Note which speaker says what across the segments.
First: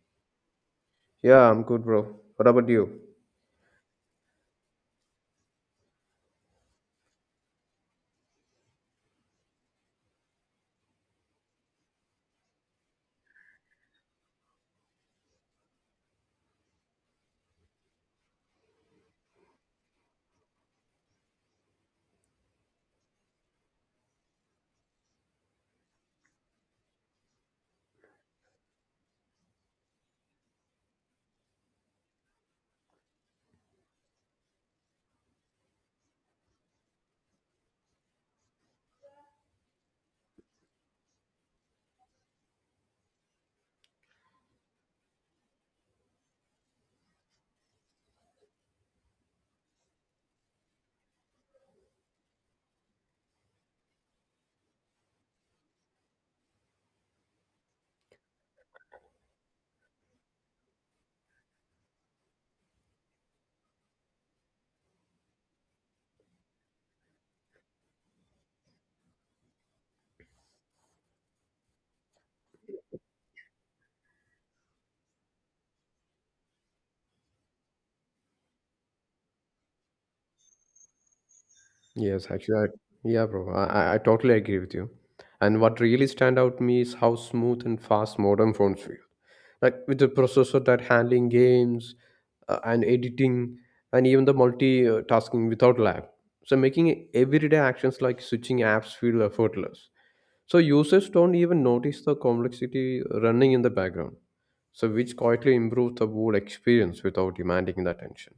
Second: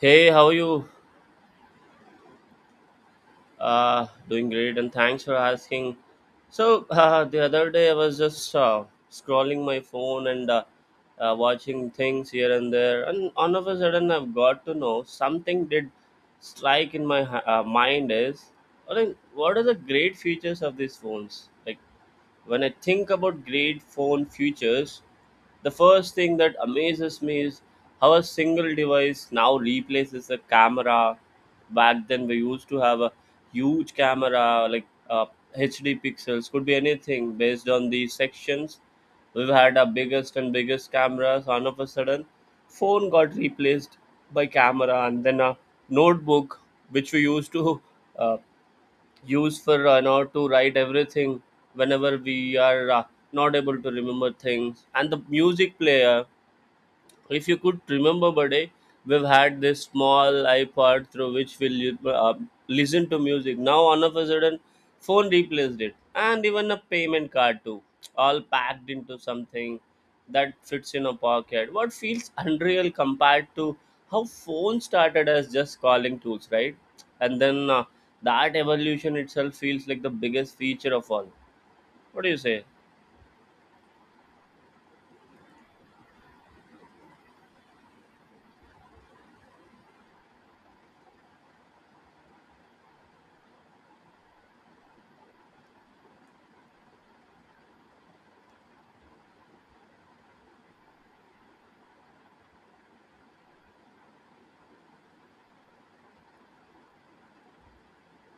Speaker 1: Hey, how are you?
Speaker 2: Yeah, I'm good, bro. What about you?
Speaker 1: Doing great, and thanks for asking. So the other day I was just scrolling my phone and watching things here and there, and all of a sudden I've got to know something did strike in my mind is, I mean, what are the great features of these phones? Like when I think about great phone futures, the first thing that amazes me is how a single device now replaces a camera. Back then, we used to have a huge camera, like HD pixels, could be anything based on these sections. We've had our biggest and biggest cameras. All of a sudden, phone got replaced by camera, and then a notebook, which we used to uh, use for an hour to write everything whenever we are not able to remember things and the music player, if you could remember, buddy, we've had this small iPod through which we'll listen to music. Now, all of a sudden, phone replaced it, and even a payment card too, all packed into something that fits in a pocket. What feels unreal compared to how phones started as just calling tools, right? And then that evolution itself feels like the biggest feature of all. What
Speaker 2: Yes,
Speaker 1: do you say?
Speaker 2: actually, I, yeah, bro, I totally agree with you. And what really stand out to me is how smooth and fast modern phones feel. Like with the processor that handling games and editing and even the multitasking without lag. So making everyday actions like switching apps feel effortless. So users don't even notice the complexity running in the background. So which quietly improves the whole experience without demanding the attention.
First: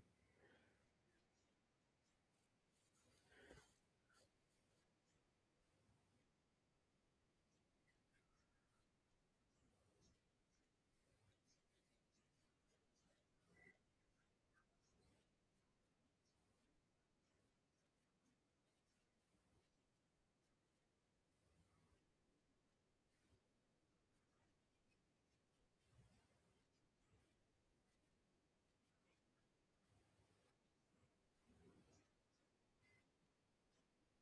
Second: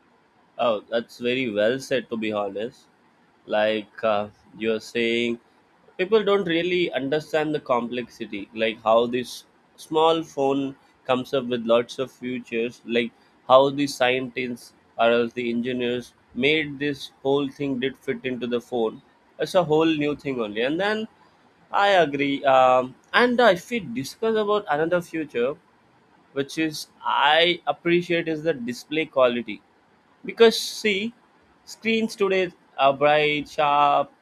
Speaker 1: Oh, that's very well said, to be honest. Like you're saying, people don't really understand the complexity, like how this small phone comes up with lots of features, like how the scientists or else the engineers made this whole thing did fit into the phone. It's a whole new thing only. And then I agree. And if we discuss about another future, which is I appreciate is the display quality. Because see, screens today are bright, sharp,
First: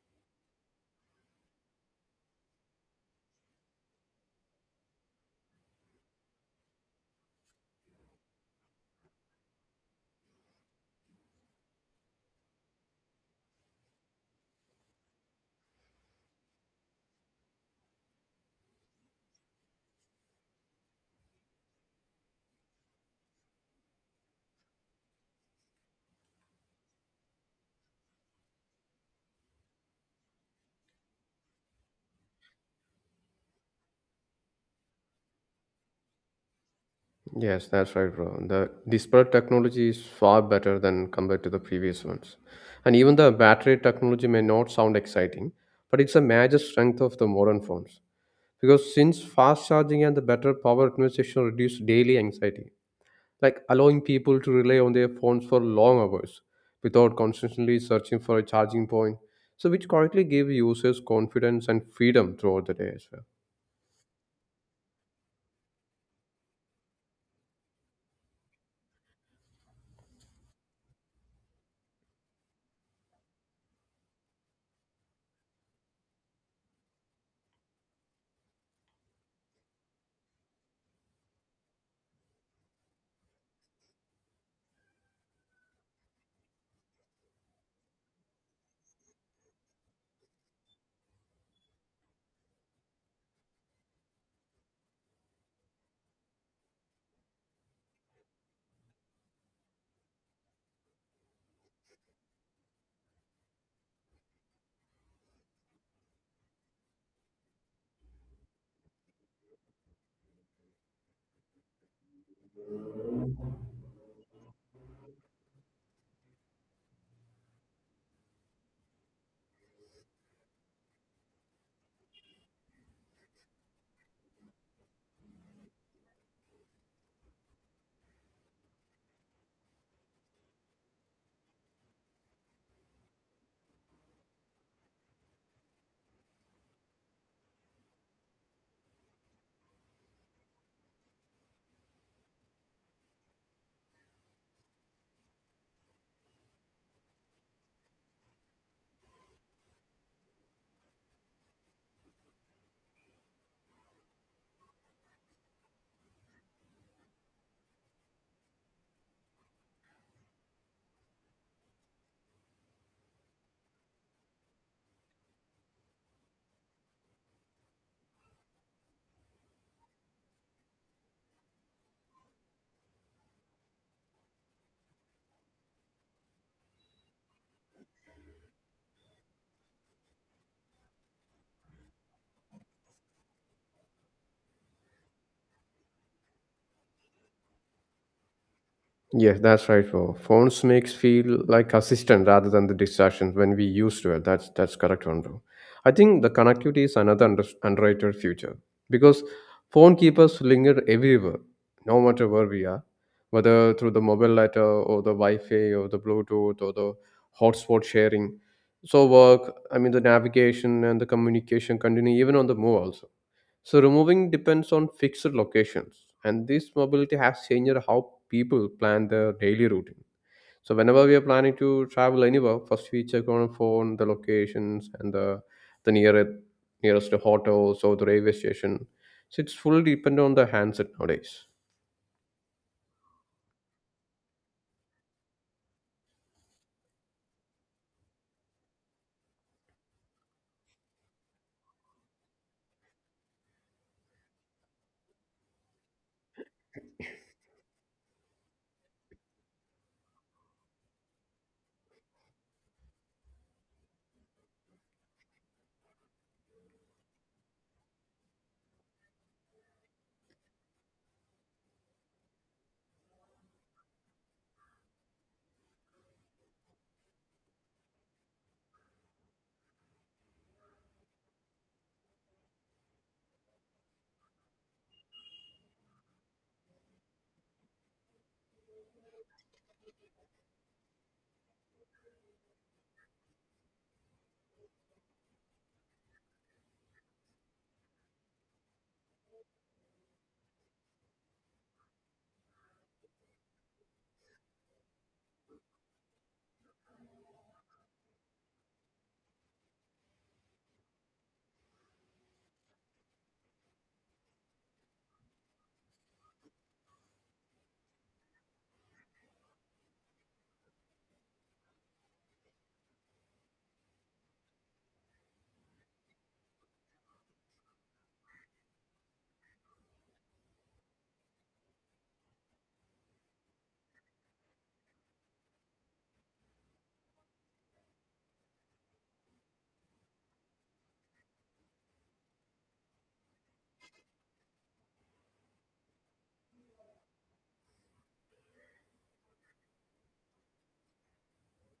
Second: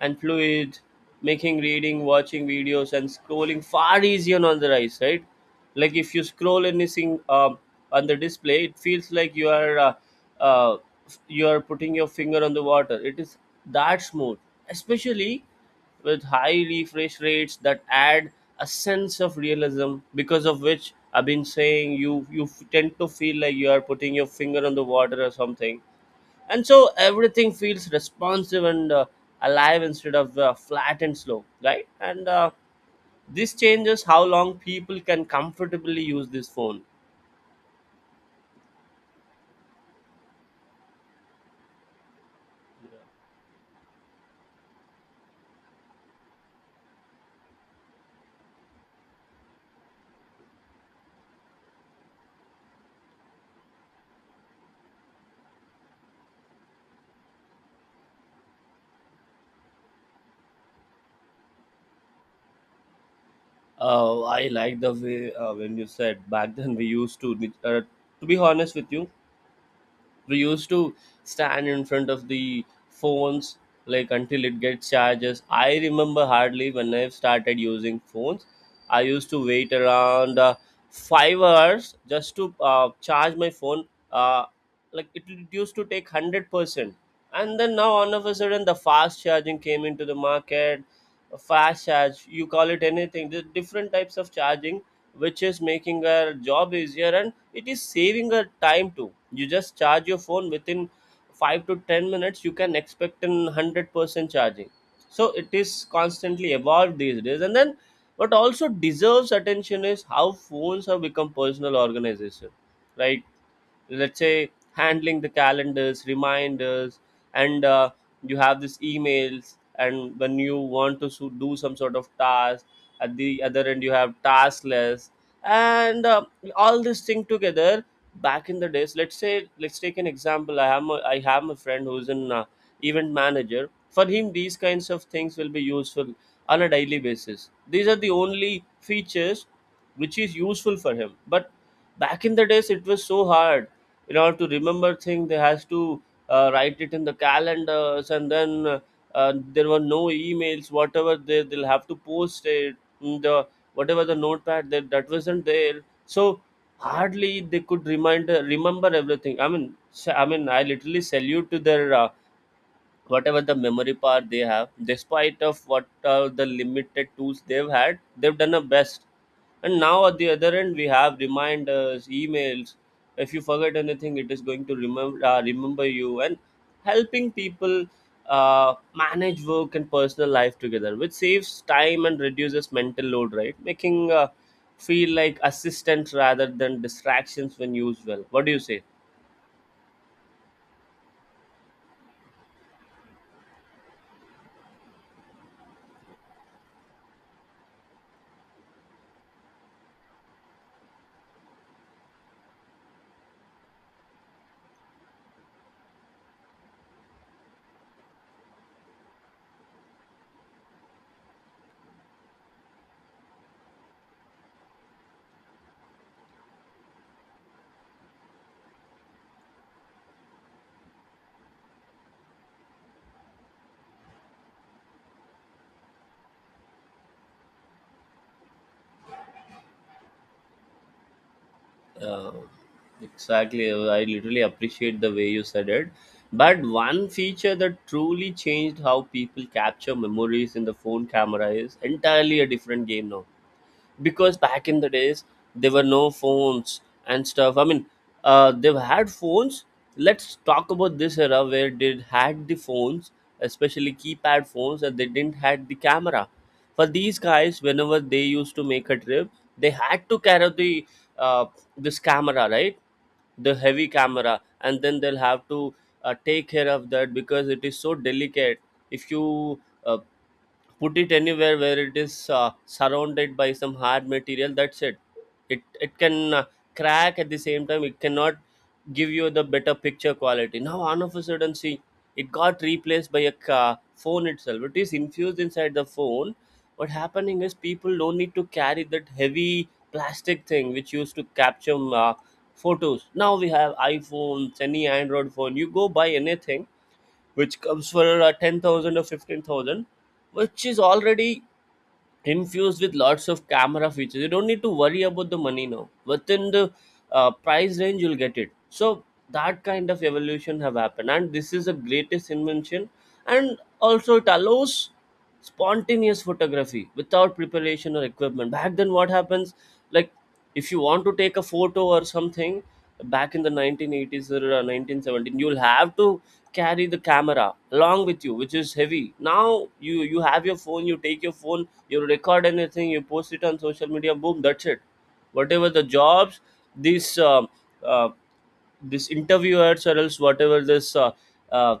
Speaker 1: and fluid, making reading, watching videos, and scrolling far easier on the eyes, right? Like if you scroll anything on the display, it feels like uh, you are putting your finger on the water. It is that smooth, especially with high refresh rates that add a sense of realism, because of which I've been saying you tend to feel like you are putting your finger on the water or something, and so everything feels responsive and alive instead of flat and slow, right? And this changes how long people can comfortably use this phone.
Speaker 2: Yes, that's right, bro. The disparate technology is far better than compared to the previous ones. And even the battery technology may not sound exciting, but it's a major strength of the modern phones. Because since fast charging and the better power conservation reduce daily anxiety, like allowing people to rely on their phones for long hours without constantly searching for a charging point, so which quietly give users confidence and freedom throughout the day as well.
Speaker 1: I like the way when you said back then we used to, uh, to be honest with you, we used to stand in front of the phones like until it gets charges. I remember hardly when I started using phones, I used to wait around 5 hours just to charge my phone. uh, like it used to take 100%, and then now all of a sudden the fast charging came into the market. Fast charge, you call it anything, the different types of charging, which is making our job easier and it is saving a time too. You just charge your phone within 5 to 10 minutes, you can expect an 100% charging. So it is constantly evolved these days. And then what also deserves attention is how phones have become personal organization, like, let's say, handling the calendars, reminders, and you have these emails, and when you want to do some sort of task, at the other end you have task list, and all this thing together. Back in the days, let's say, let's take an example. I have a friend who's an event manager. For him, these kinds of things will be useful on a daily basis. These are the only features which is useful for him. But back in the days it was so hard. In order to remember thing, they has to write it in the calendars, and then there were no emails. Whatever they'll have to post it in the, whatever the notepad, that wasn't there. So hardly they could remind remember everything. I mean, I mean, I literally salute to their whatever the memory power they have. Despite of what the limited tools they've had, they've done a best. And now at the other end we have reminders, emails. If you forget anything, it is going to remember you, and helping people uh, manage work and personal life together, which saves time and reduces mental load, right, making feel like assistance rather than distractions when used well. What do you say?
Speaker 2: Yes, that's right, bro. Phones makes feel like assistant rather than the distraction when we used to it. That's correct one, bro. I think the connectivity is another underrated future because phone keep us linger everywhere, no matter where we are, whether through the mobile data or the Wi-Fi or the Bluetooth or the hotspot sharing. So work, I mean the navigation and the communication continue even on the move also so removing depends on fixed locations, and this mobility has changed how people plan their daily routine. So whenever we are planning to travel anywhere, first we check on our phone the locations and the the nearest nearest hotels or the railway station. So it's fully dependent on the handset nowadays.
Speaker 1: uh, exactly. I literally appreciate the way you said it. But one feature that truly changed how people capture memories in the phone camera is entirely a different game now. Because back in the days there were no phones and stuff, I mean, they've had phones. Let's talk about this era where they had the phones, especially keypad phones, and they didn't had the camera. For these guys, whenever they used to make a trip, they had to carry the, uh, this camera, right, the heavy camera, and then they'll have to take care of that because it is so delicate. If you uh, put it anywhere where it is surrounded by some hard material, that's it. It can crack. At the same time, it cannot give you the better picture quality. Now all of a sudden, see, it got replaced by a phone itself. It is infused inside the phone. What happening is people don't need to carry that heavy plastic thing which used to capture uh, photos. Now we have iPhones, any Android phone, you go buy anything which comes for 10,000 or 15,000, which is already infused with lots of camera features. You don't need to worry about the money now. Within the price range, you'll get it. So that kind of evolution have happened, and this is the greatest invention. And also, it allows spontaneous photography without preparation or equipment. Back then, what happens? Like, if you want to take a photo or something, back in the 1980s or 1917, you'll have to carry the camera along with you, which is heavy. Now you have your phone, you take your phone, you record anything, you post it on social media, boom, that's it. Whatever the jobs, these um, uh, these interviewers, or else whatever this uh,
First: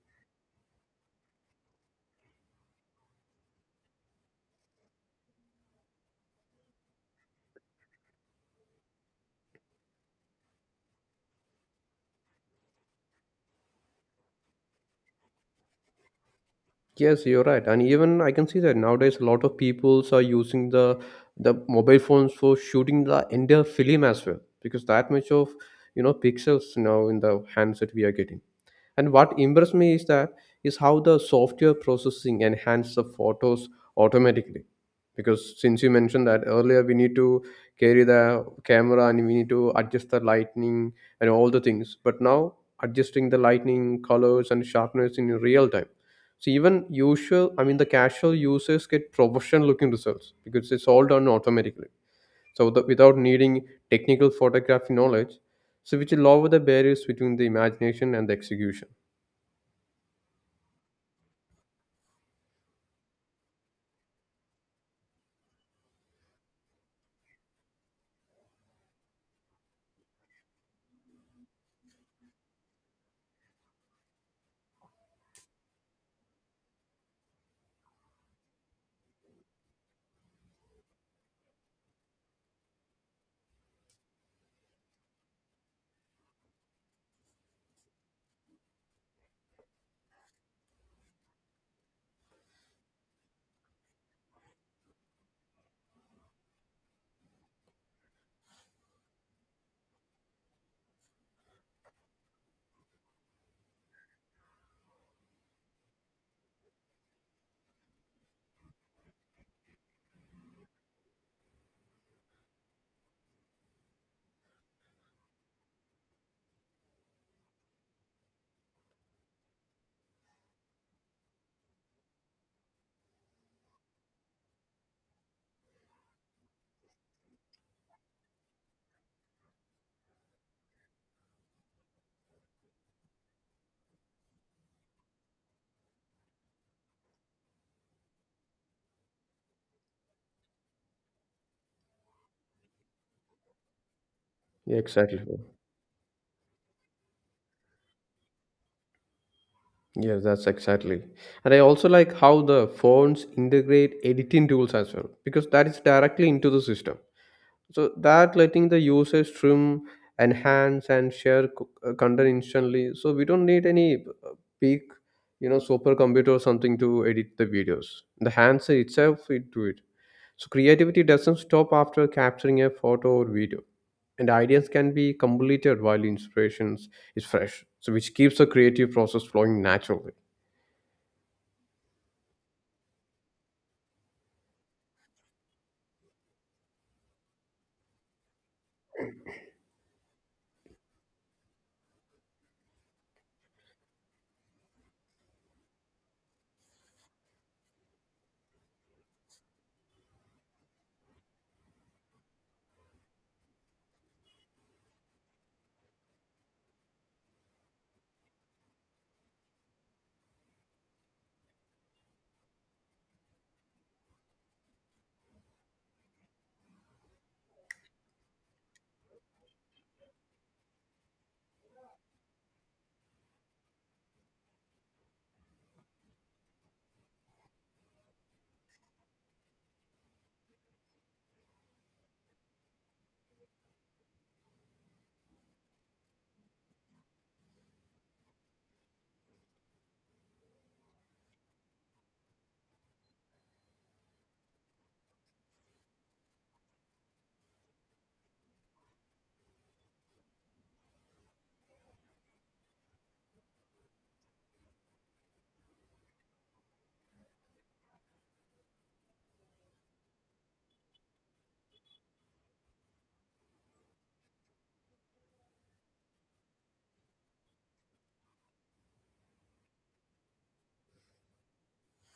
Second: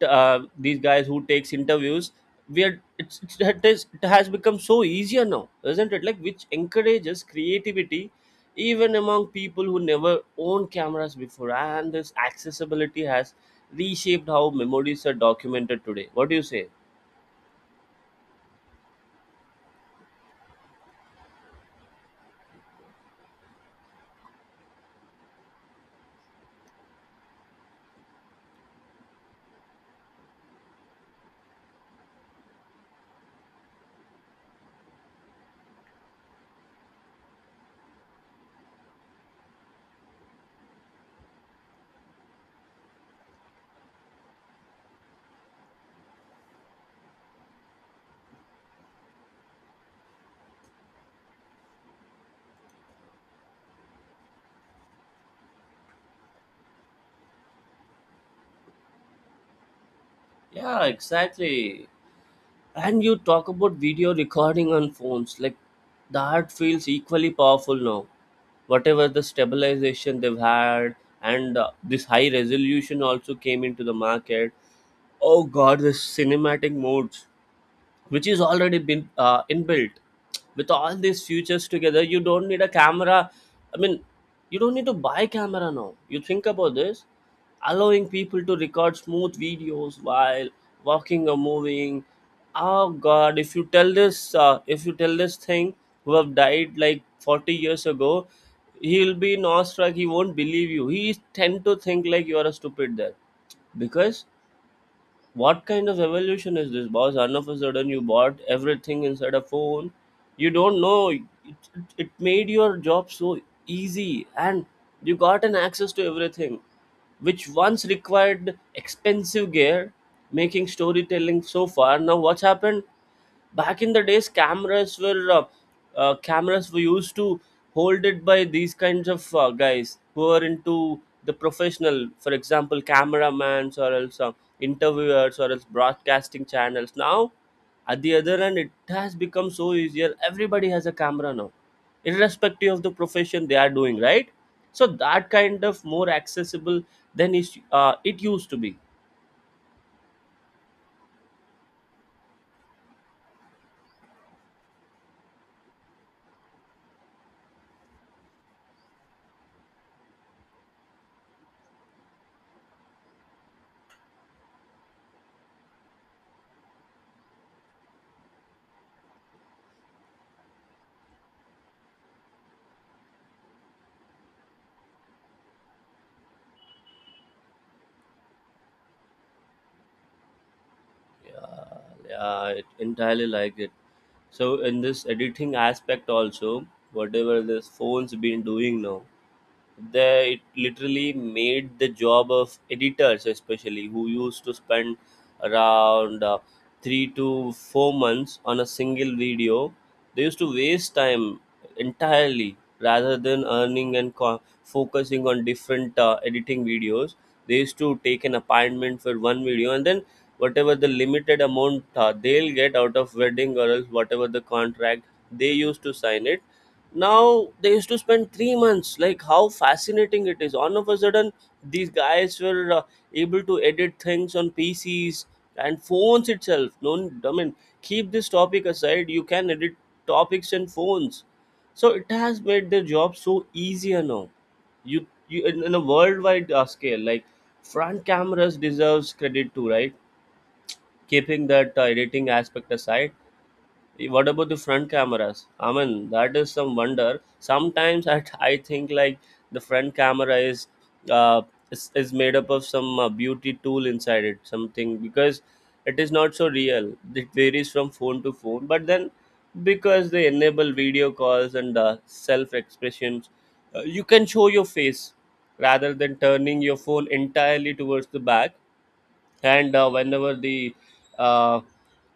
Speaker 1: these guys who takes interviews, we are it's it, is, it has become so easier now, isn't it, like, which encourages creativity even among people who never owned cameras before. And this accessibility has reshaped how memories are documented today. What do you say?
Speaker 2: Yes, you're right, and even I can see that nowadays a lot of peoples are using the mobile phones for shooting the entire film as well because that much of you know pixels now in the handset we are getting. And what impressed me is that is how the software processing enhances the photos automatically. Because since you mentioned that earlier, we need to carry the camera and we need to adjust the lightning and all the things. But now adjusting the lightning, colors, and sharpness in real time. So even usual, I mean, the casual users get professional looking results because it's all done automatically. So the, without needing technical photography knowledge, so which will lower the barriers between the imagination and the execution.
Speaker 1: Yeah, exactly. And you talk about video recording on phones, like that feels equally powerful now. Whatever the stabilization they've had, and this high resolution also came into the market. Oh god, this cinematic modes, which is already been inbuilt. With all these features together, you don't need a camera. I mean, you don't need to buy camera now. You think about this, allowing people to record smooth videos while walking or moving. Oh God! If you tell this, thing who have died like 40 years ago, he'll be awestruck. He won't believe you. He tend to think like you are a stupid there, because what kind of evolution is this, boss? All of a sudden, you bought everything inside a phone. You don't know it, it made your job so easy, and you got an access to everything which once required expensive gear, making storytelling so far. Now what's happened, back in the days cameras were cameras were used to hold it by these kinds of guys who are into the professional, for example cameramans or else interviewers or else broadcasting channels. Now at the other end, it has become so easier, everybody has a camera now, irrespective of the profession they are doing, right?
Speaker 2: Yeah,
Speaker 1: So
Speaker 2: exactly.
Speaker 1: that kind of more accessible than it used to be.
Speaker 2: Yes, that's exactly. And I also like how the phones integrate editing tools as well because that is directly into the system. So that letting the user stream, enhance, and share content instantly. So we don't need any big, you know, supercomputer or something to edit the videos. The handset itself it do it. So creativity doesn't stop after capturing a photo or video, and ideas can be completed while inspirations is fresh. So which keeps the creative process flowing naturally.
Speaker 1: Yeah, yeah, it entirely like it. So in this editing aspect also, whatever this phones been doing now, they, it literally made the job of editors, especially who used to spend around 3 to 4 months on a single video. They used to waste time entirely rather than earning and focusing on different editing videos. They used to take an appointment for one video, and then whatever the limited amount they'll get out of wedding or else whatever the contract, they used to sign it. Now they used to spend 3 months. Like, how fascinating it is. All of a sudden, these guys were able to edit things on PCs and phones itself. No, I mean, keep this topic aside, you can edit topics and phones. So it has made their job so easier now. You, in a worldwide scale, like front cameras deserves credit too, right? Keeping that editing aspect aside, what about the front cameras? I mean, that is some wonder. Sometimes I think like the front camera is uh is made up of some beauty tool inside it, something, because it is not so real. It varies from phone to phone, but then because they enable video calls and self expressions, you can show your face rather than turning your phone entirely towards the back. And uh,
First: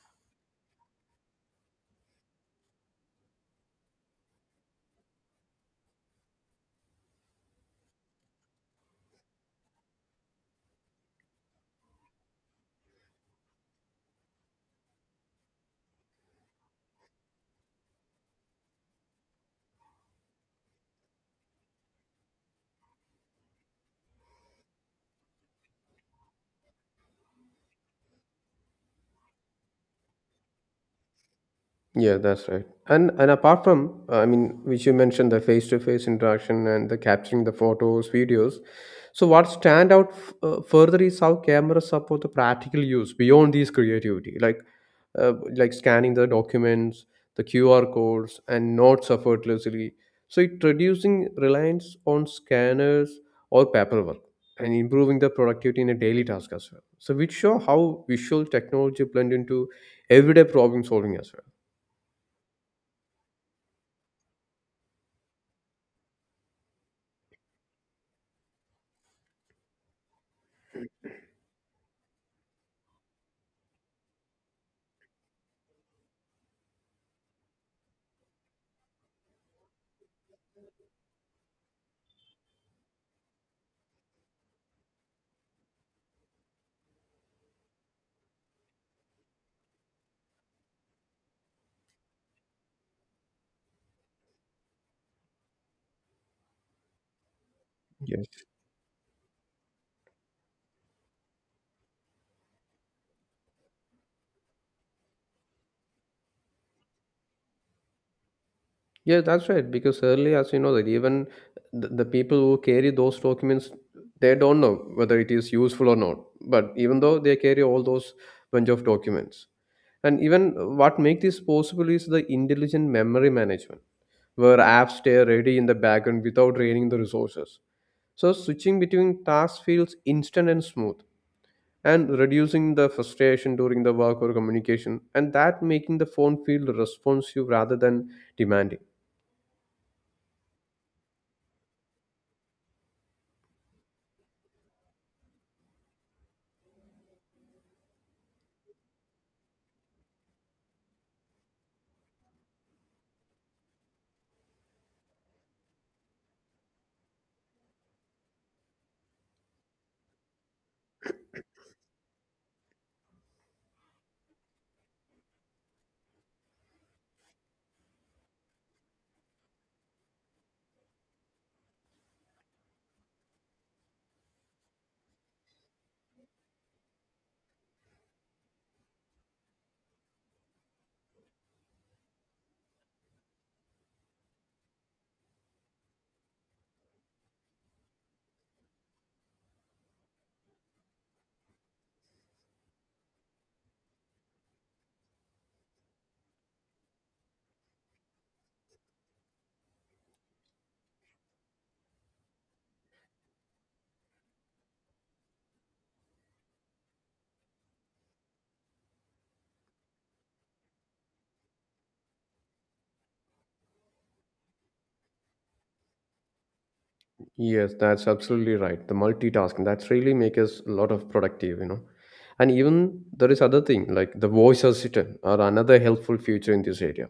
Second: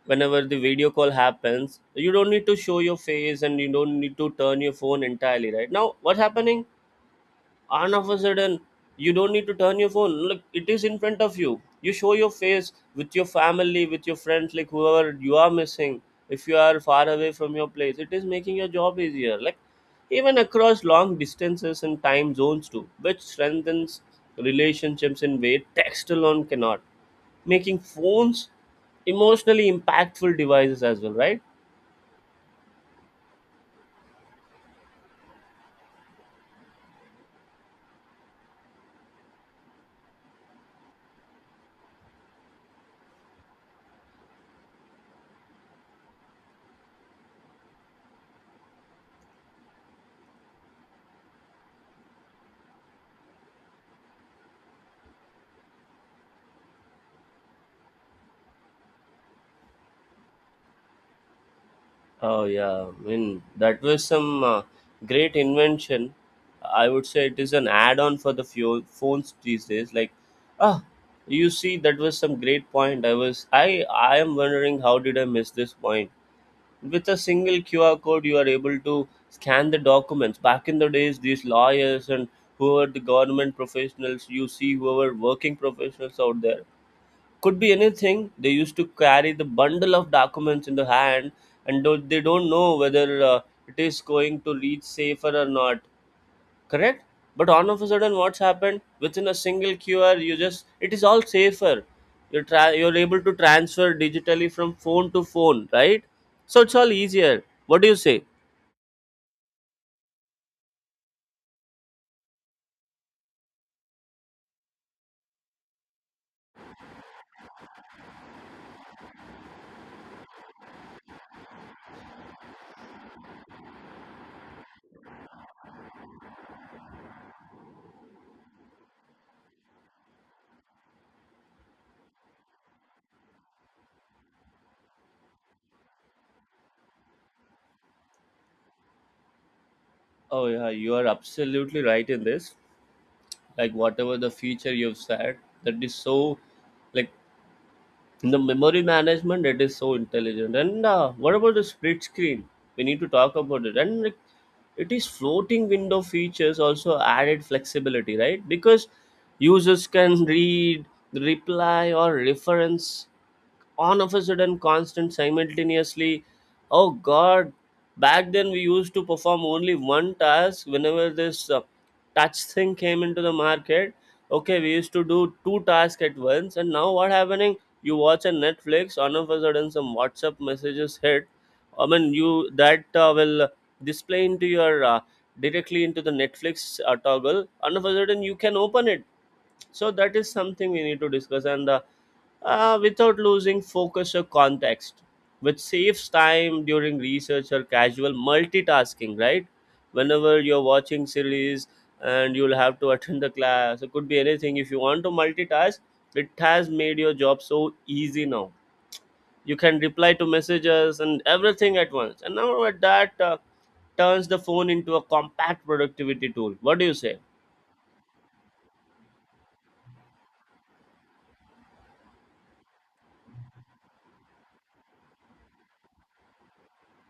Speaker 1: whenever the video call happens, you don't need to show your face and you don't need to turn your phone entirely right now. What's happening? And of a sudden, you don't need to turn your phone. Look, it is in front of you. You show your face with your family, with your friends, like whoever you are missing. If you are far away from your place, it is making your job easier, like even across long distances and time zones too, which strengthens relationships in way text alone cannot, making phones emotionally impactful devices as well, right?
Speaker 2: Yeah, that's right. And apart from, I mean, which you mentioned the face-to-face interaction and the capturing the photos, videos. So what stand out further is how cameras support the practical use beyond these creativity, like scanning the documents, the QR codes, and notes effortlessly. So it reducing reliance on scanners or paperwork and improving the productivity in a daily task as well. So which show how visual technology blend into everyday problem solving as well.
Speaker 1: Oh yeah, I mean that was some great invention. I would say it is an add-on for the fuel phones these days. Like, ah, you see, that was some great point. I am wondering, how did I miss this point? With a single QR code, you are able to scan the documents. Back in the days, these lawyers and whoever the government professionals, you see, whoever working professionals out there, could be anything, they used to carry the bundle of documents in the hand and do they don't know whether it is going to reach safer or not, correct? But all of a sudden,
Speaker 2: Yes.
Speaker 1: what's happened? Within a single QR, you just, it is all safer. You're able to transfer digitally from phone to phone, right? So it's all easier. What do you say?
Speaker 2: Yeah, that's right. Because early, as you know, that even the people who carry those documents, they don't know whether it is useful or not. But even though they carry all those bunch of documents, and even what makes this possible is the intelligent memory management, where apps stay ready in the background without draining the resources. So switching between tasks feels instant and smooth, and reducing the frustration during the work or communication, and that making the phone feel responsive rather than demanding.
Speaker 1: Oh yeah, you are absolutely right in this. Like whatever the feature you've said, that is so, like, the memory management, it is so intelligent. And what about the split screen? We need to talk about it. And like, it is floating window features also added flexibility, right? Because users can read, reply or reference on of a sudden constant simultaneously. Oh god, back then we used to perform only one task. Whenever this touch thing came into the market, okay, we used to do two tasks at once. And now, what happening? You watch a Netflix, on of a sudden some WhatsApp messages hit. I mean, you that will display into your directly into the Netflix toggle. All of a sudden you can open it. So that is something we need to discuss. And without losing focus or context, which saves time during research or casual multitasking, right? Whenever you're watching series and you'll have to attend the class, it could be anything. If you want to multitask, it has made your job so easy now. You can reply to messages and everything at once. And now at that turns the phone into a compact productivity tool. What do you say?
Speaker 2: Yes, that's absolutely right. The multitasking that's really make us a lot of productive, you know. And even there is other thing like the voice assistant are another helpful feature in this area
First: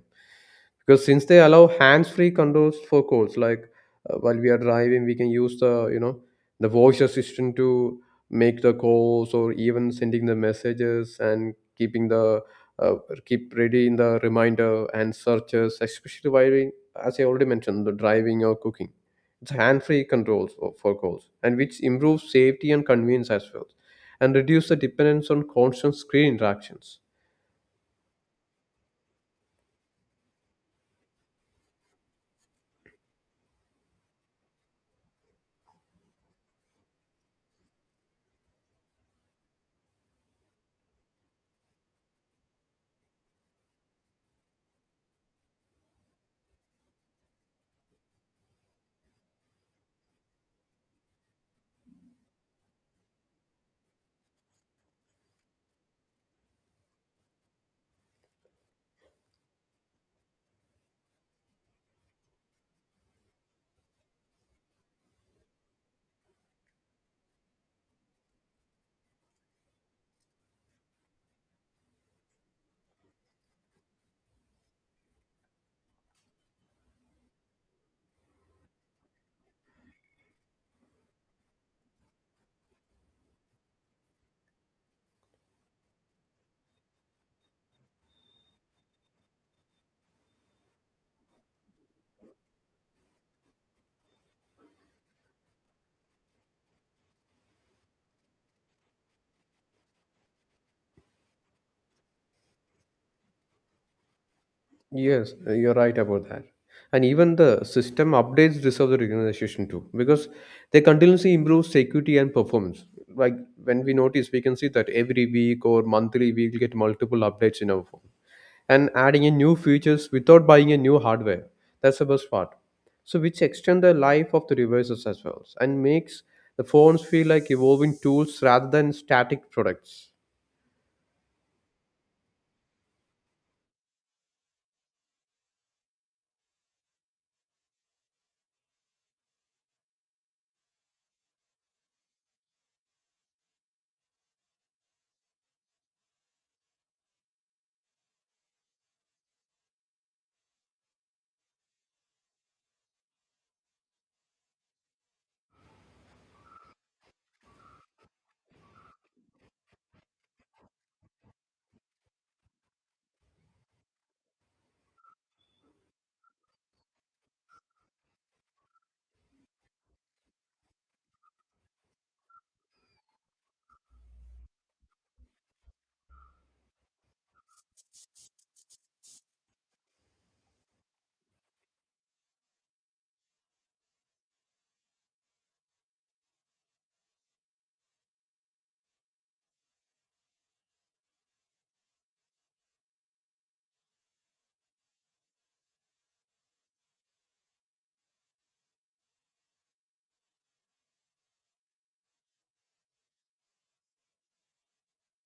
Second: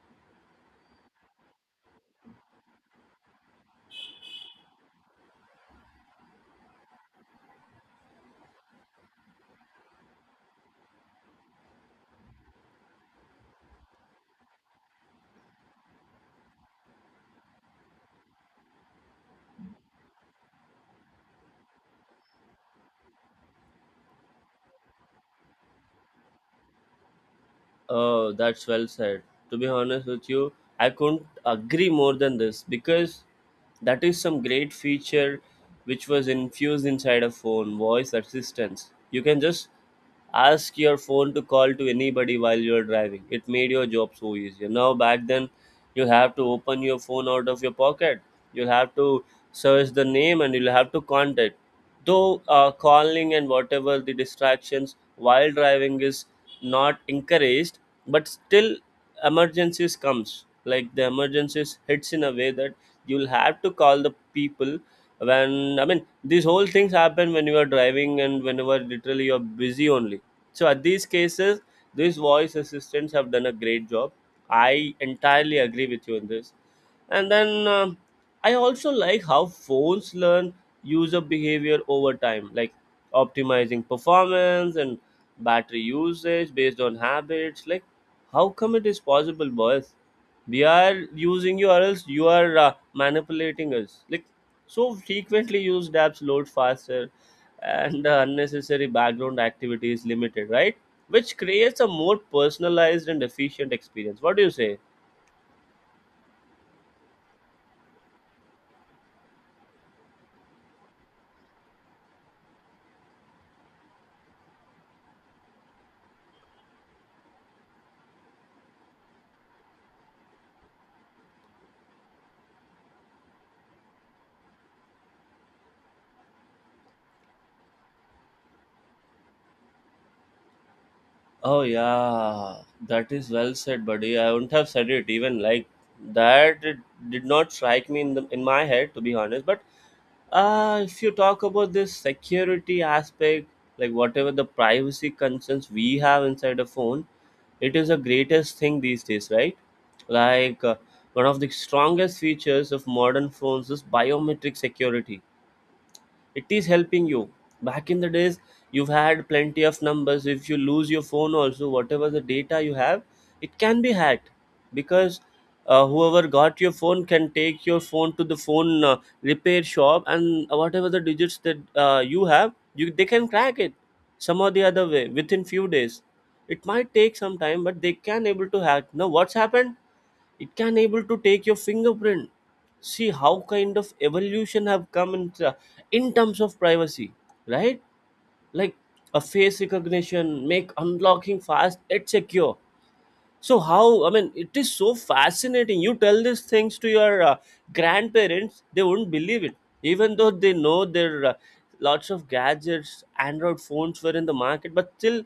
Speaker 2: because since they allow hands-free controls for calls, like while we are driving, we can use the you know the voice assistant to make the calls or even sending the messages and keeping the uh, keep ready in the reminder and searches, especially while we, as I already mentioned, the driving or cooking it's hand-free controls for calls and which improves safety and convenience as well and reduce the dependence on constant screen interactions.
Speaker 1: Oh, that's well said. To be honest with you, I couldn't agree more than this, because that is some great feature which was infused inside a phone, voice assistance. You can just ask your phone to call to anybody while you're driving. It made your job so easier. Now, back then, you have to open your phone out of your pocket. You'll have to search the name and you'll have to contact. Though calling and whatever the distractions while driving is not encouraged, but still emergencies comes. Like the emergencies hits in a way that you'll have to call the people when, I mean, these whole things happen when you are driving and whenever literally you're busy only. So at these cases, these voice assistants have done a great job. I entirely agree with you in this. And then I also like how phones learn user behavior over time, like optimizing performance and battery usage based on habits. Like, how come it is possible, boys? We are using you, or else you are manipulating us. Like, so frequently used apps load faster, and the unnecessary background activity is limited, right? Which creates a more personalized and efficient experience. What do you say?
Speaker 2: Yes, you're right about that. And even the system updates deserve the recognition too because they continuously improve security and performance, like when we notice we can see that every week or monthly we will get multiple updates in our phone and adding in new features without buying a new hardware. That's the best part. So which extend the life of the devices as well and makes the phones feel like evolving tools rather than static products.
Speaker 1: Oh yeah, that is well said, buddy. I wouldn't have said it even like that. It did not strike me in the in my head, to be honest. But if you talk about this security aspect, like whatever the privacy concerns we have inside a phone, it is the greatest thing these days, right? Like one of the strongest features of modern phones is biometric security. It is helping you. Back in the days, you've had plenty of numbers. If you lose your phone also, whatever the data you have, it can be hacked because whoever got your phone can take your phone to the phone repair shop, and whatever the digits that you have, you they can crack it some or the other way within few days. It might take some time, but they can able to hack. Now what's happened? It can able to take your fingerprint. See how kind of evolution have come in terms of privacy, right? Like a face recognition make unlocking fast and secure. So how, I mean, it is so fascinating. You tell these things to your grandparents, they wouldn't believe it. Even though they know there lots of gadgets, Android phones were in the market, but still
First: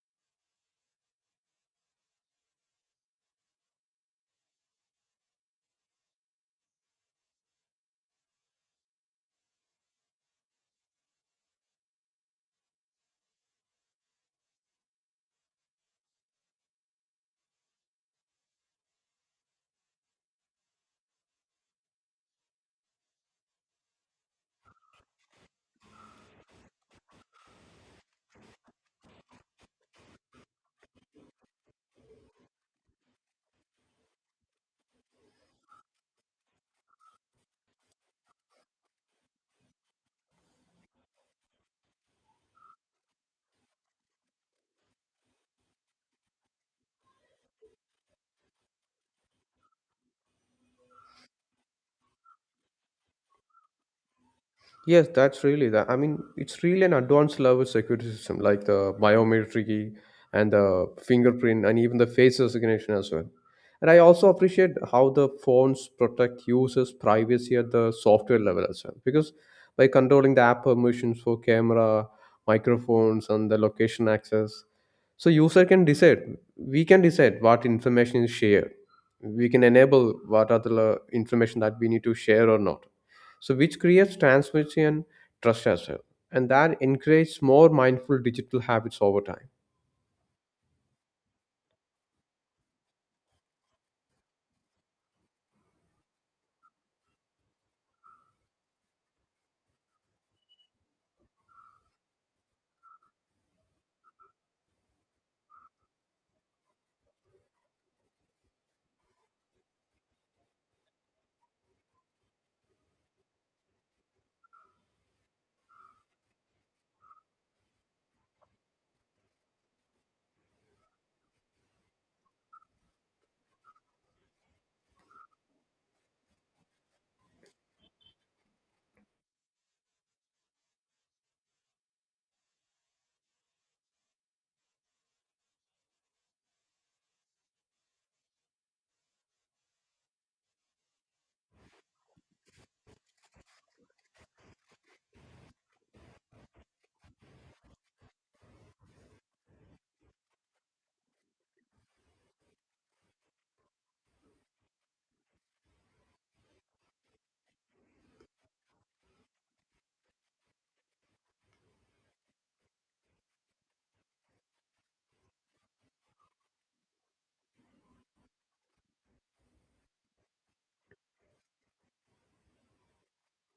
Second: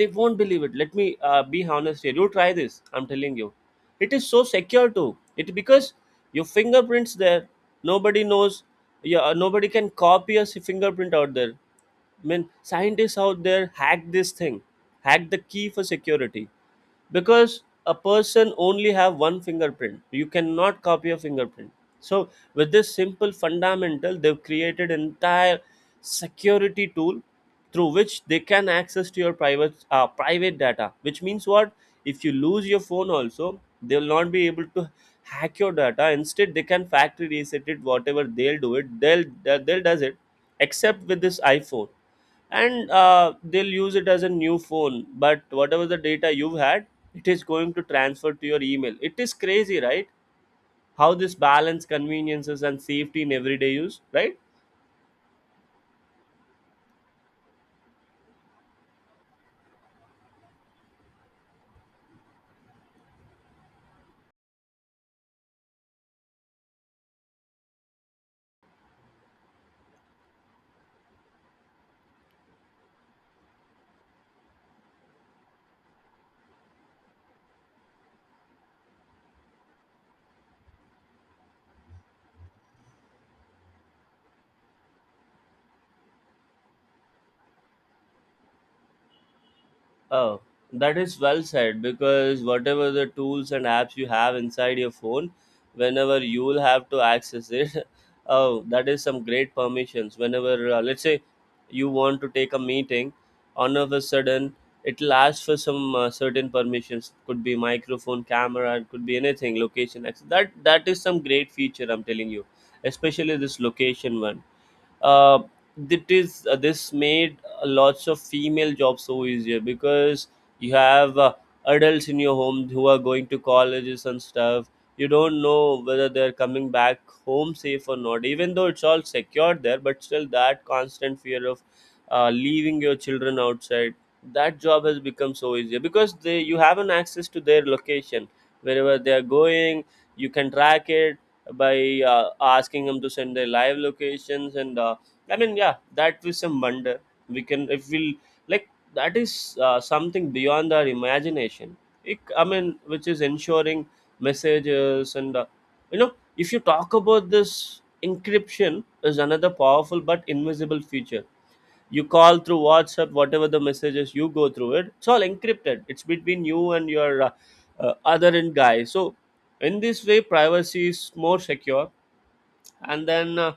Speaker 1: they won't believe it. Let me be honest here. You try this, I'm telling you, it is so secure too, it because your fingerprints there, nobody knows. Yeah, nobody can copy a fingerprint out there. I mean, scientists out there hacked this thing, hacked the key for security, because a person only have one fingerprint. You cannot copy a fingerprint. So with this simple fundamental, they've created entire security tool through which they can access to your private private data. Which means what? If you lose your phone also, they will not be able to hack your data. Instead, they can factory reset it. Whatever they'll do it, they'll does it. Except with this iPhone, and they'll use it as a new phone, but whatever the data you've had, it is going to transfer to your email. It is crazy, right? How this balance conveniences and safety in everyday use, right?
Speaker 2: Yes, that's really that. I mean, it's really an advanced level security system like the biometric key and the fingerprint and even the face recognition as well. And I also appreciate how the phones protect users' privacy at the software level as well. Because by controlling the app permissions for camera, microphones, and the location access, so user can decide. We can decide what information is shared. We can enable what other information that we need to share or not, so which creates transparency and trust as well, and that encourages more mindful digital habits over time.
Speaker 1: Oh, that is well said, because whatever the tools and apps you have inside your phone, whenever you will have to access it, oh, that is some great permissions. Whenever, let's say, you want to take a meeting, all of a sudden, it will ask for some certain permissions. Could be microphone, camera, it could be anything, location, etc. That is some great feature. I'm telling you, especially this location one. uh, that is this made lots of female jobs so easier, because you have adults in your home who are going to colleges and stuff. You don't know whether they're coming back home safe or not. Even though it's all secured there, but still that constant fear of leaving your children outside, that job has become so easier, because they, you have an access to their location. Wherever they are going, you can track it by asking them to send their live locations. And I mean, yeah, that is some wonder. We can, if we'll, like, that is something beyond our imagination. It, I mean, which is ensuring messages and you know, if you talk about this encryption is another powerful but invisible feature. You call through WhatsApp, whatever the messages you go through it, it's all encrypted. It's between you and your other end guy. So in this way privacy is more secure. And then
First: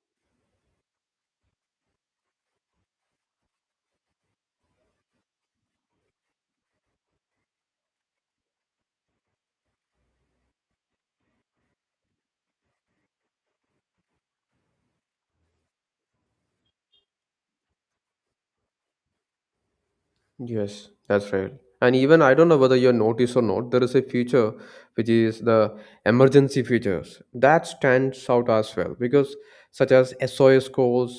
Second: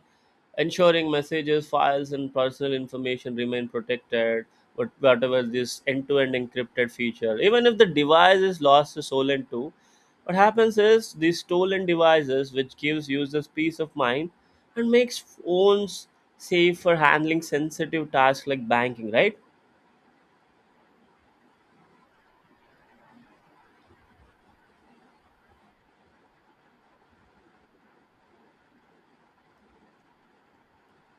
Speaker 1: ensuring messages, files, and personal information remain protected with whatever this end-to-end encrypted feature. Even if the device is lost to stolen too, what happens is these stolen devices, which gives users peace of mind and makes phones safe for handling sensitive tasks like banking, right?
Speaker 2: Yes, that's right. And even I don't know whether you notice or not, there is a feature which is the emergency features that stands out as well because such as SOS calls,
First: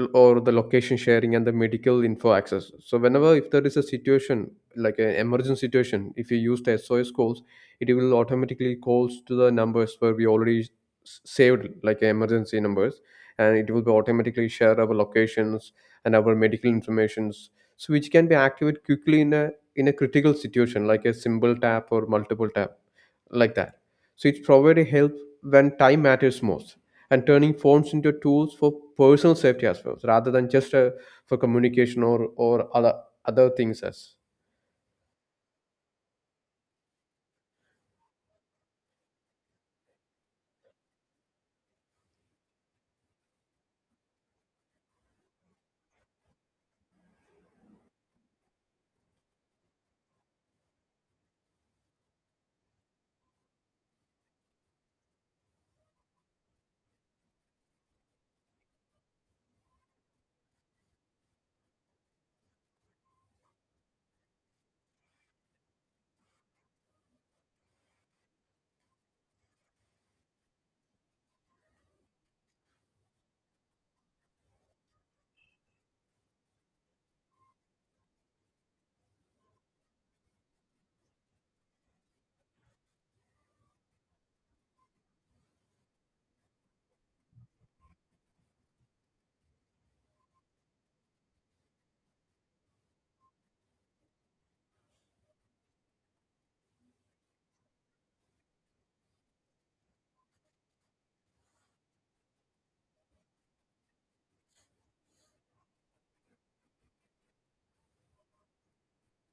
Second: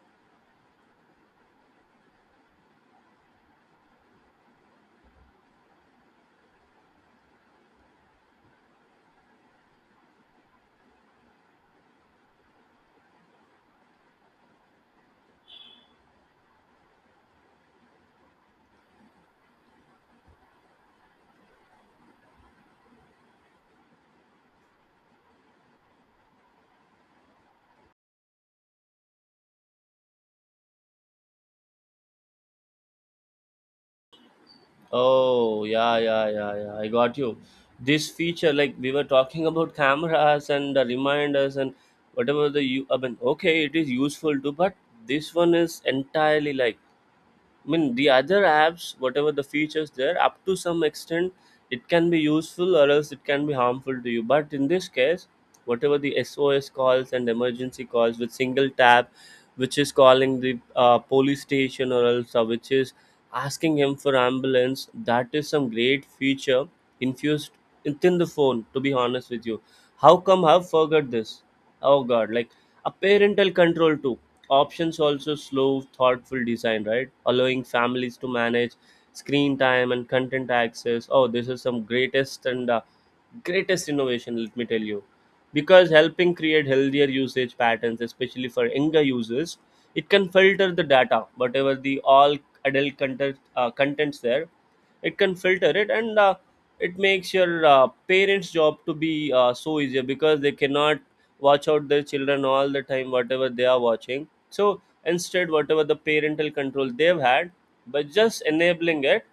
Speaker 2: or the location sharing and the medical info access. So whenever if there is a situation like an emergency situation, if you use the SOS calls, it will automatically calls to the numbers where we already saved like emergency numbers, and it will be automatically share our locations and our medical informations, so which can be activated quickly in a critical situation like a simple tap or multiple tap like that. So it's provides help when time matters most and turning phones into tools for personal safety as well rather than just for communication or other things as.
Speaker 1: Oh, yeah, yeah, yeah, yeah. I got you. This feature, like we were talking about cameras and the reminders and whatever the you. I mean, okay, it is useful too, but this one is entirely like, I mean, the other apps, whatever the features there, up to some extent, it can be useful or else it can be harmful to you. But in this case, whatever the SOS calls and emergency calls with single tap, which is calling the police station or else which is asking him for ambulance, that is some great feature infused within the phone. To be honest with you, how come I've forgot this? Oh God, like a parental control too. Options also slow, thoughtful design, right? Allowing families to manage screen time and content access. Oh, this is some greatest and greatest innovation, let me tell you. Because helping create healthier usage patterns, especially for younger users, it can filter the data, whatever the all adult content, contents there, it can filter it, and it makes your parents job to be so easier, because they cannot watch out their children all the time whatever they are watching. So instead, whatever the parental control they've had, by just enabling it,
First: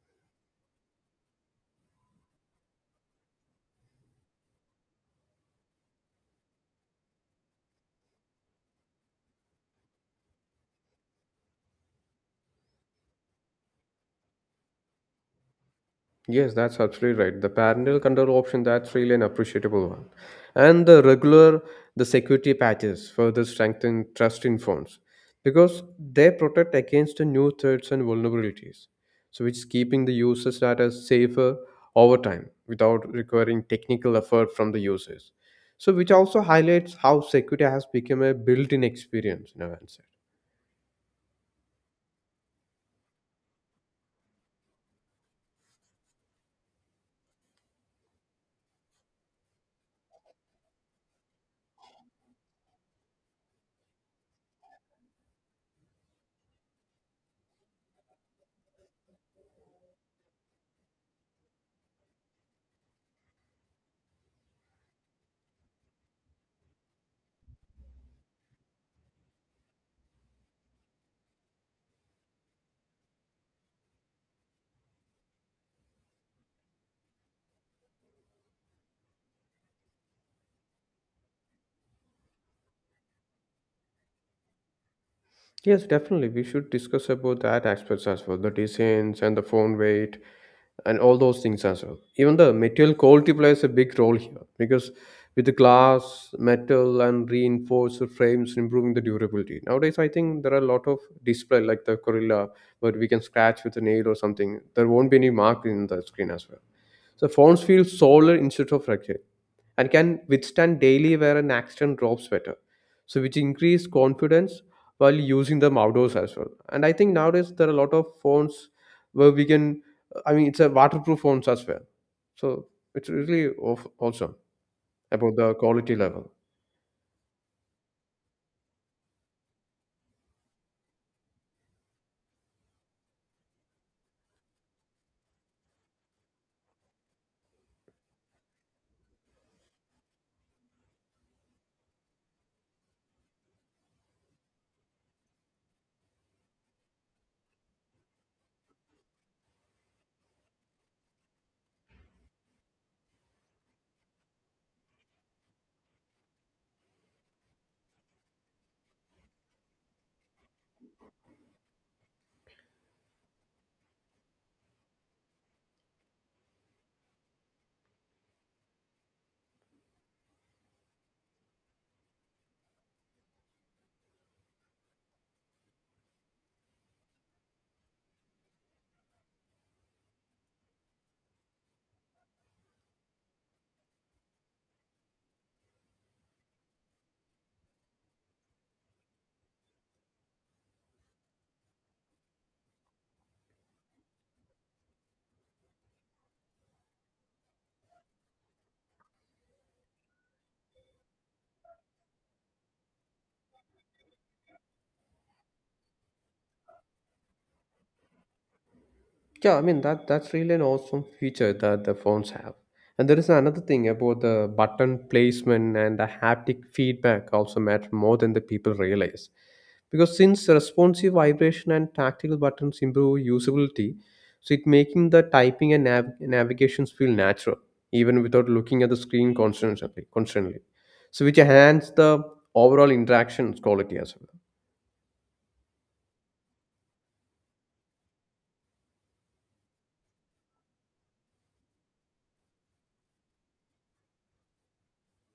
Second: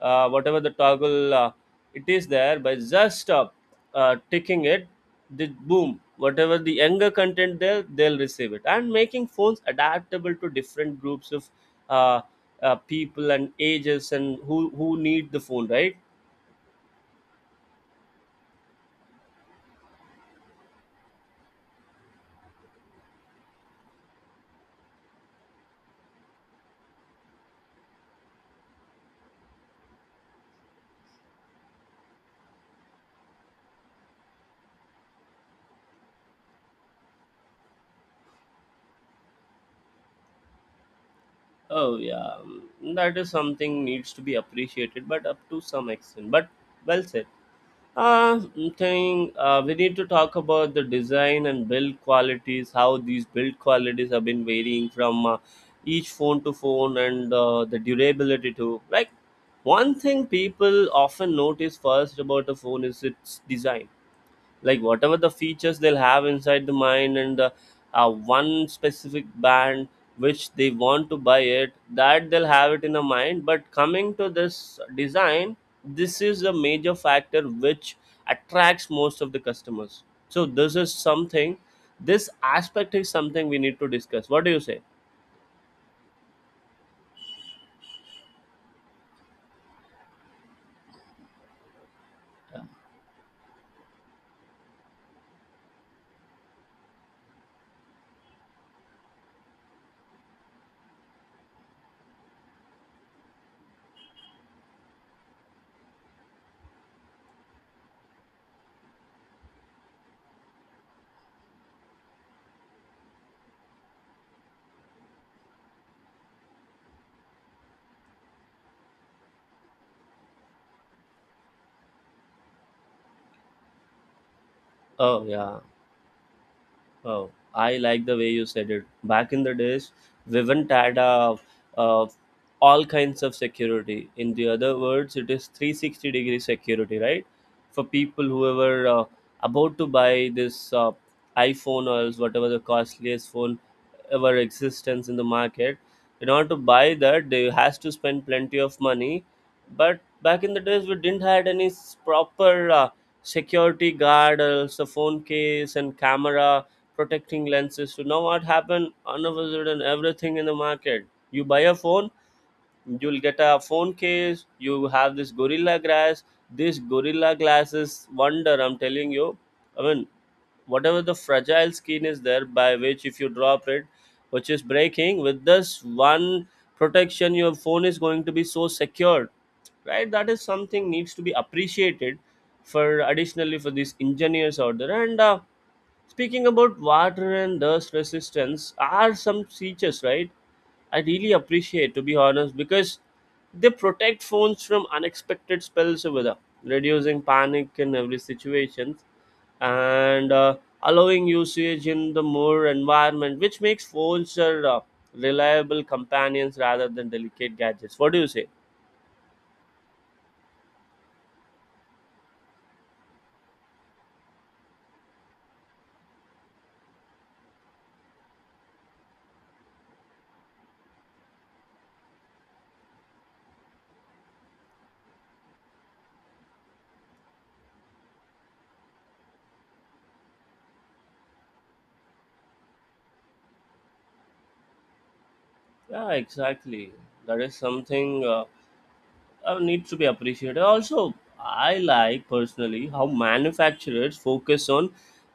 Speaker 1: whatever the toggle it is there, by just ticking it, the boom, whatever the younger content there, they'll receive it, and making phones adaptable to different groups of uh, people and ages, and who need the phone, right?
Speaker 2: Yes, that's absolutely right. The parental control option, that's really an appreciable one. And the regular, the security patches further strengthen trust in phones because they protect against the new threats and vulnerabilities. So which is keeping the users' data safer over time without requiring technical effort from the users. So which also highlights how security has become a built-in experience in a handset.
Speaker 1: Oh, yeah. Mm, that is something needs to be appreciated, but up to some extent. But well said. Thing. Am, we need to talk about the design and build qualities, how these build qualities have been varying from each phone to phone, and the durability too. Like, one thing people often notice first about a phone is its design, like whatever the features they'll have inside the mind. And one specific band which they want to buy, it that they'll have it in a mind. But coming to this design, this is a major factor which attracts most of the customers. So this is something, this aspect is something we need to discuss. What do you say?
Speaker 2: Yes, definitely. We should discuss about that aspects as well, the designs and the phone weight and all those things as well. Even the material quality plays a big role here because with the glass, metal, and reinforced frames, improving the durability. Nowadays, I think there are a lot of display like the Gorilla, but we can scratch with a nail or something. There won't be any mark in the screen as well. So phones feel solid instead of fragile and can withstand daily wear and accident drops better. So, which increase confidence while using them outdoors as well. And I think nowadays there are a lot of phones where we can, I mean, it's a waterproof phones as well. So, it's really awesome
Speaker 1: Oh,
Speaker 2: about the
Speaker 1: yeah.
Speaker 2: quality level.
Speaker 1: Oh, I like the way you said it. Back in the days, Vivint had a, uh, all kinds of security. In the other words, it is 360-degree security, right? For people who were about to buy this iPhone or else whatever the costliest phone, our existence in the market, in order to buy that, they has to spend plenty of money. But back in the days, we didn't had any proper security guard, also phone case and camera protecting lenses. So now what happened, all of a sudden, everything in the market, you buy a phone, you'll get a phone case, you have this gorilla glass. These gorilla glasses wonder, I'm telling you. I mean, whatever the fragile skin is there, by which if you drop it, which is breaking with this one protection, your phone is going to be so secured, right? That is something needs to be appreciated, for additionally for these engineers out there. And speaking about water and dust resistance are some features, right? I really appreciate, to be honest, because they protect phones from unexpected spells over there, reducing panic in every situation. And allowing usage in the more environment, which makes phones are reliable companions rather than delicate gadgets. What do you say?
Speaker 2: Yeah, I mean that's really an awesome feature that the phones have. And there is another thing about the button placement and the haptic feedback also matter more than the people realize, because since responsive vibration and tactile buttons improve usability, so it making the typing and navigations feel natural even without looking at the screen constantly, so which enhance the overall interaction quality as well.
Speaker 1: Yeah, exactly. That is something needs to be appreciated. Also, I like personally how manufacturers focus on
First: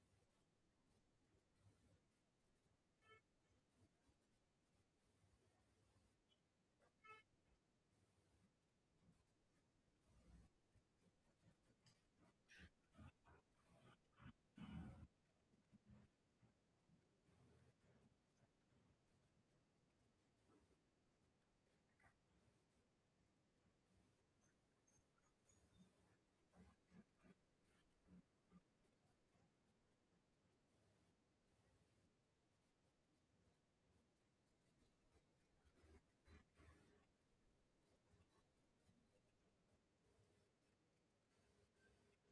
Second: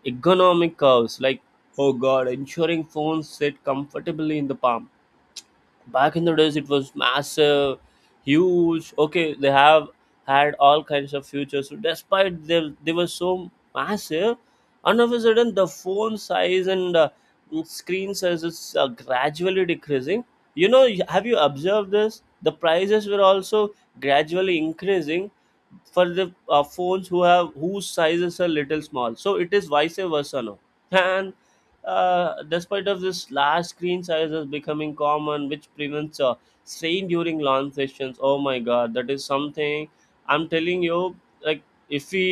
Speaker 1: economic curves, like, oh god, ensuring phones sit comfortably in the palm. Back in the days, it was massive, huge, okay. They have had all kinds of features. So despite, they were so massive. And all of a sudden the phone size and screen size is gradually decreasing, you know? Have you observed this? The prices were also gradually increasing for the phones who have whose sizes are little small, so it is vice versa now. And despite of this, large screen sizes becoming common, which prevents strain during long sessions. Oh my god, that is something, I'm telling you. Like, if we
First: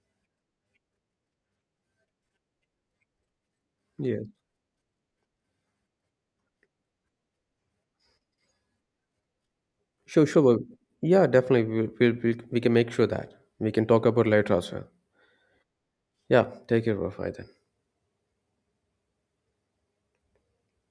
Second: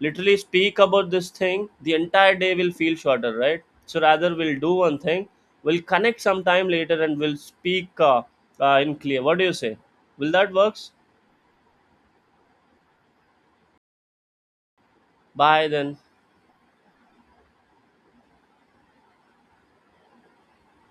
Speaker 1: literally speak about this thing, the entire day will feel shorter, right? So
Speaker 2: Yeah,
Speaker 1: rather we'll do one thing, we'll connect sometime later and we'll speak in clear. What do you say?
Speaker 2: sure,
Speaker 1: Will
Speaker 2: sure,
Speaker 1: that
Speaker 2: Bobby.
Speaker 1: works?
Speaker 2: Yeah, definitely we can make sure that we can talk about later as well.
Speaker 1: Bye then.
Speaker 2: Yeah, take care, bro. Bye then.